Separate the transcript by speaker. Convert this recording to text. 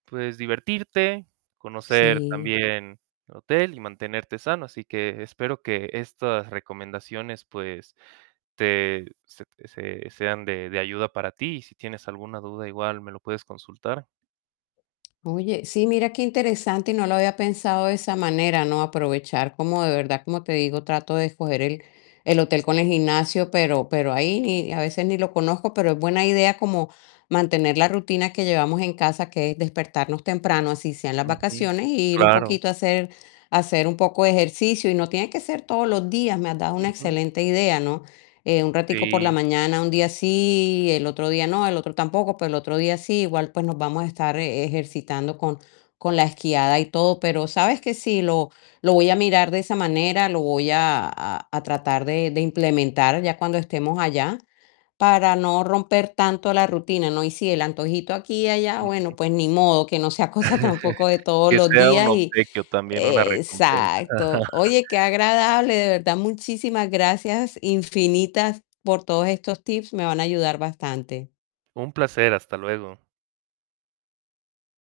Speaker 1: Puedes, divertirte, conocer
Speaker 2: Sí.
Speaker 1: también, el hotel, y mantenerte sano. Así que espero, que estas recomendaciones, pues, te se se sean de de ayuda para ti, y si tienes alguna duda, igual me lo puedes consultar.
Speaker 2: Oye, sí, mira qué interesante, y no lo había pensado de esa manera, ¿no? Aprovechar, como de verdad. Como te digo, trato de escoger el el hotel con el gimnasio, pero pero ahí ni a veces, ni lo conozco. Pero, es buena idea, como mantener la rutina que llevamos en casa, que es despertarnos temprano, así sea en las
Speaker 1: Ujú.
Speaker 2: vacaciones, y ir un
Speaker 1: Claro.
Speaker 2: poquito a hacer a hacer un poco de ejercicio, y no tiene que ser todos los días. Me has dado una
Speaker 1: Ujú.
Speaker 2: excelente idea, ¿no? Eh, un ratico por la
Speaker 1: Sí.
Speaker 2: mañana, un día sí, el otro día no, el otro tampoco, pero el otro día sí. Igual, pues nos vamos a estar e-ejercitando con con la esquiada, y todo. Pero, ¿sabes qué? Sí, lo lo voy a mirar de esa manera, lo voy a a a tratar de de implementar, ya cuando estemos allá, para no romper tanto la rutina, ¿no? Y sí, el antojito, aquí y allá,
Speaker 1: Ujú.
Speaker 2: bueno, pues ni modo, que no sea cosa, tampoco, de todos
Speaker 1: Que
Speaker 2: los
Speaker 1: sea un
Speaker 2: días y,
Speaker 1: obsequio también, una
Speaker 2: eh,
Speaker 1: recompensa.
Speaker 2: exacto. Oye, qué agradable, de verdad, muchísimas gracias infinitas, por todos estos tips, me van a ayudar bastante.
Speaker 1: Un placer. Hasta luego.